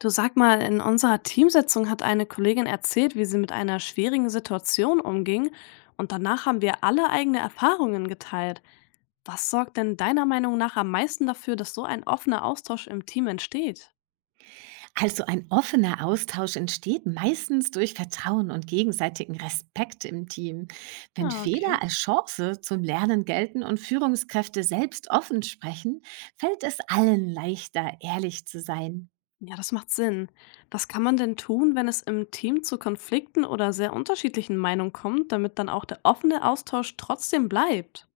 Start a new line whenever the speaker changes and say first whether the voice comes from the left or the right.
left: Du, sag mal, in unserer Teamsitzung hat eine Kollegin erzählt, wie sie mit einer schwierigen Situation umging, und danach haben wir alle eigene Erfahrungen geteilt. Was sorgt denn deiner Meinung nach am meisten dafür, dass so ein offener Austausch im Team entsteht?
right: Also ein offener Austausch entsteht meistens durch Vertrauen und gegenseitigen Respekt im Team. Wenn
left: Ah, okay.
right: Fehler als Chance zum Lernen gelten und Führungskräfte selbst offen sprechen, fällt es allen leichter, ehrlich zu sein.
left: Ja, das macht Sinn. Was kann man denn tun, wenn es im Team zu Konflikten oder sehr unterschiedlichen Meinungen kommt, damit dann auch der offene Austausch trotzdem bleibt?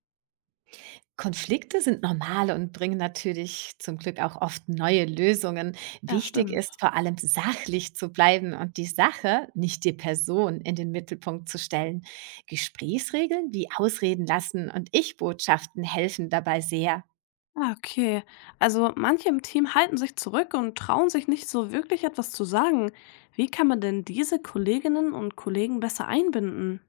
right: Konflikte sind normal und bringen natürlich zum Glück auch oft neue Lösungen.
left: Ja,
right: Wichtig ist
left: stimmt.
right: vor allem sachlich zu bleiben und die Sache, nicht die Person, in den Mittelpunkt zu stellen. Gesprächsregeln wie Ausreden lassen und Ich-Botschaften helfen dabei sehr.
left: Ah, okay. Also manche im Team halten sich zurück und trauen sich nicht so wirklich etwas zu sagen. Wie kann man denn diese Kolleginnen und Kollegen besser einbinden?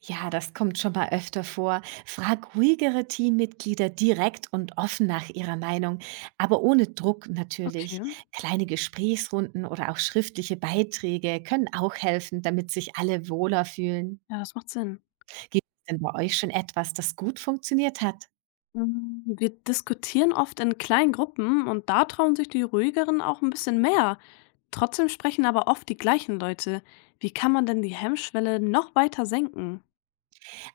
right: Ja, das kommt schon mal öfter vor. Frag ruhigere Teammitglieder direkt und offen nach ihrer Meinung, aber ohne Druck
left: Okay,
right: natürlich. Kleine Gesprächsrunden oder auch schriftliche Beiträge können auch helfen, damit sich alle wohler fühlen.
left: ja, das macht Sinn.
right: Gibt es denn bei euch schon etwas, das gut funktioniert hat?
left: Mm, wir diskutieren oft in kleinen Gruppen, und da trauen sich die ruhigeren auch ein bisschen mehr. Trotzdem sprechen aber oft die gleichen Leute. Wie kann man denn die Hemmschwelle noch weiter senken?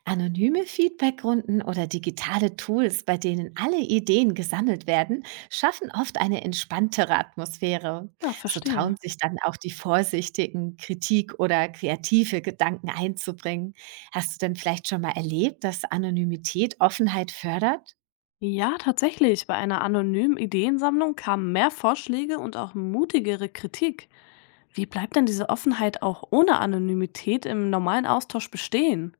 right: Anonyme Feedbackrunden oder digitale Tools, bei denen alle Ideen gesammelt werden, schaffen oft eine entspanntere Atmosphäre.
left: Ja,
right: So
left: verstehe.
right: trauen sich dann auch die Vorsichtigen, Kritik oder kreative Gedanken einzubringen. Hast du denn vielleicht schon mal erlebt, dass Anonymität Offenheit fördert?
left: Ja, tatsächlich. Bei einer anonymen Ideensammlung kamen mehr Vorschläge und auch mutigere Kritik. Wie bleibt denn diese Offenheit auch ohne Anonymität im normalen Austausch bestehen?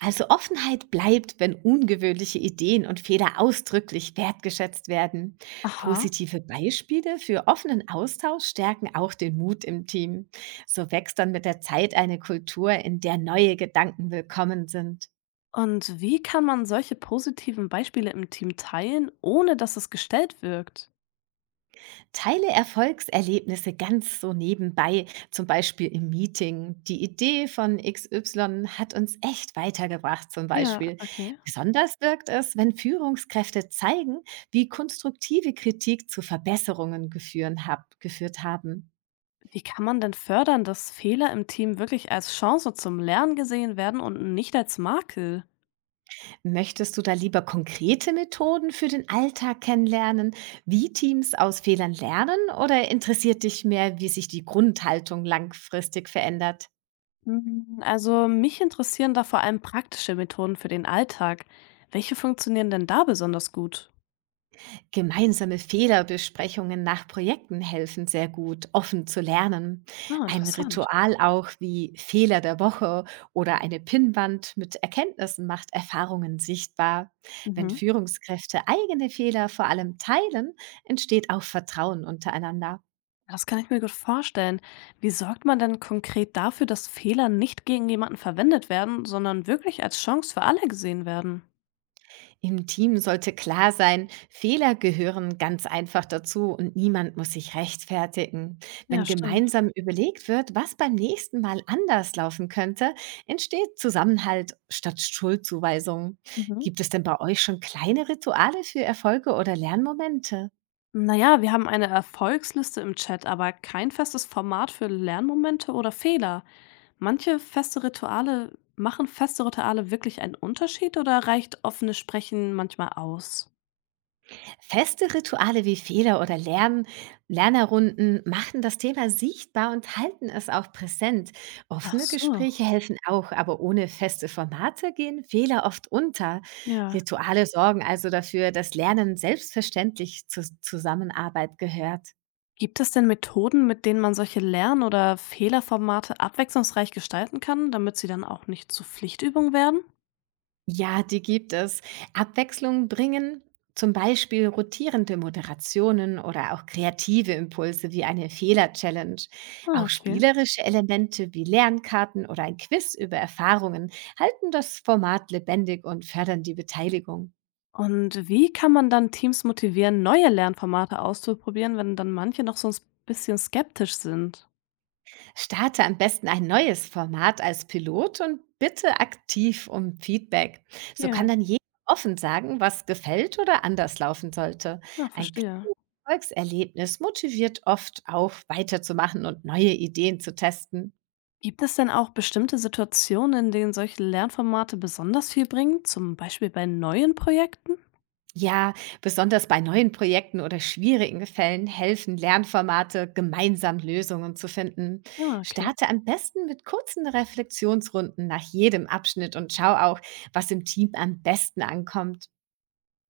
right: Also Offenheit bleibt, wenn ungewöhnliche Ideen und Fehler ausdrücklich wertgeschätzt werden.
left: Aha.
right: Positive Beispiele für offenen Austausch stärken auch den Mut im Team. So wächst dann mit der Zeit eine Kultur, in der neue Gedanken willkommen sind.
left: Und wie kann man solche positiven Beispiele im Team teilen, ohne dass es gestellt wirkt?
right: Teile Erfolgserlebnisse ganz so nebenbei, zum Beispiel im Meeting. Die Idee von XY hat uns echt weitergebracht, zum
left: Ja,
right: Beispiel.
left: okay.
right: Besonders wirkt es, wenn Führungskräfte zeigen, wie konstruktive Kritik zu Verbesserungen geführt haben.
left: Wie kann man denn fördern, dass Fehler im Team wirklich als Chance zum Lernen gesehen werden und nicht als Makel?
right: Möchtest du da lieber konkrete Methoden für den Alltag kennenlernen, wie Teams aus Fehlern lernen, oder interessiert dich mehr, wie sich die Grundhaltung langfristig verändert?
left: Hm, also mich interessieren da vor allem praktische Methoden für den Alltag. Welche funktionieren denn da besonders gut?
right: Gemeinsame Fehlerbesprechungen nach Projekten helfen sehr gut, offen zu lernen.
left: Ah,
right: Ein
left: interessant.
right: Ritual auch wie Fehler der Woche oder eine Pinnwand mit Erkenntnissen macht Erfahrungen sichtbar. Wenn
left: Mhm.
right: Führungskräfte eigene Fehler vor allem teilen, entsteht auch Vertrauen untereinander.
left: Das kann ich mir gut vorstellen. Wie sorgt man denn konkret dafür, dass Fehler nicht gegen jemanden verwendet werden, sondern wirklich als Chance für alle gesehen werden?
right: Im Team sollte klar sein, Fehler gehören ganz einfach dazu und niemand muss sich rechtfertigen.
left: Ja,
right: Wenn
left: stimmt.
right: gemeinsam überlegt wird, was beim nächsten Mal anders laufen könnte, entsteht Zusammenhalt statt Schuldzuweisung.
left: Mhm.
right: Gibt es denn bei euch schon kleine Rituale für Erfolge oder Lernmomente?
left: Naja, wir haben eine Erfolgsliste im Chat, aber kein festes Format für Lernmomente oder Fehler. Machen feste Rituale wirklich einen Unterschied, oder reicht offenes Sprechen manchmal aus?
right: Feste Rituale wie Lernerrunden machen das Thema sichtbar und halten es auch präsent.
left: Ach
right: Offene
left: so,
right: Gespräche helfen auch, aber ohne feste Formate gehen Fehler oft unter.
left: ja.
right: Rituale sorgen also dafür, dass Lernen selbstverständlich zur Zusammenarbeit gehört.
left: Gibt es denn Methoden, mit denen man solche Lern- oder Fehlerformate abwechslungsreich gestalten kann, damit sie dann auch nicht zu Pflichtübung werden?
right: Ja, die gibt es. Abwechslung bringen zum Beispiel rotierende Moderationen oder auch kreative Impulse wie eine Fehler-Challenge.
left: Ah,
right: Auch
left: okay.
right: spielerische Elemente wie Lernkarten oder ein Quiz über Erfahrungen halten das Format lebendig und fördern die Beteiligung.
left: Und wie kann man dann Teams motivieren, neue Lernformate auszuprobieren, wenn dann manche noch so ein bisschen skeptisch sind?
right: Starte am besten ein neues Format als Pilot und bitte aktiv um Feedback. So
left: Ja,
right: kann dann jeder offen sagen, was gefällt oder anders laufen sollte.
left: na,
right: Ein
left: verstehe.
right: Erfolgserlebnis motiviert oft auch weiterzumachen und neue Ideen zu testen.
left: Gibt es denn auch bestimmte Situationen, in denen solche Lernformate besonders viel bringen, zum Beispiel bei neuen Projekten?
right: Ja, besonders bei neuen Projekten oder schwierigen Fällen helfen Lernformate, gemeinsam Lösungen zu finden.
left: Ah, okay.
right: Starte am besten mit kurzen Reflexionsrunden nach jedem Abschnitt und schau auch, was im Team am besten ankommt.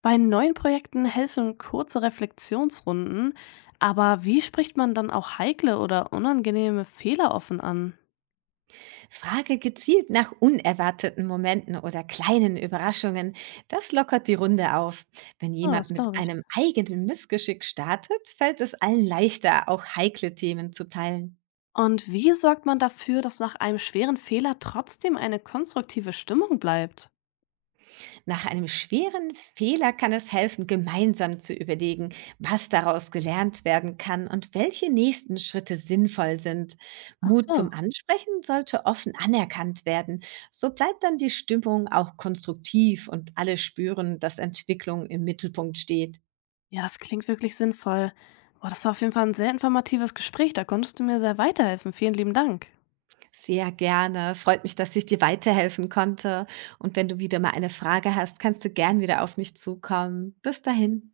left: Bei neuen Projekten helfen kurze Reflexionsrunden, aber wie spricht man dann auch heikle oder unangenehme Fehler offen an?
right: Frage gezielt nach unerwarteten Momenten oder kleinen Überraschungen. Das lockert die Runde auf. Wenn
left: Ah,
right: jemand
left: das
right: mit
left: glaube ich.
right: einem eigenen Missgeschick startet, fällt es allen leichter, auch heikle Themen zu teilen.
left: Und wie sorgt man dafür, dass nach einem schweren Fehler trotzdem eine konstruktive Stimmung bleibt?
right: Nach einem schweren Fehler kann es helfen, gemeinsam zu überlegen, was daraus gelernt werden kann und welche nächsten Schritte sinnvoll sind.
left: Ach
right: Mut
left: so.
right: zum Ansprechen sollte offen anerkannt werden. So bleibt dann die Stimmung auch konstruktiv und alle spüren, dass Entwicklung im Mittelpunkt steht.
left: Ja, das klingt wirklich sinnvoll. Boah, das war auf jeden Fall ein sehr informatives Gespräch. Da konntest du mir sehr weiterhelfen. Vielen lieben Dank.
right: Sehr gerne. Freut mich, dass ich dir weiterhelfen konnte. Und wenn du wieder mal eine Frage hast, kannst du gern wieder auf mich zukommen. Bis dahin.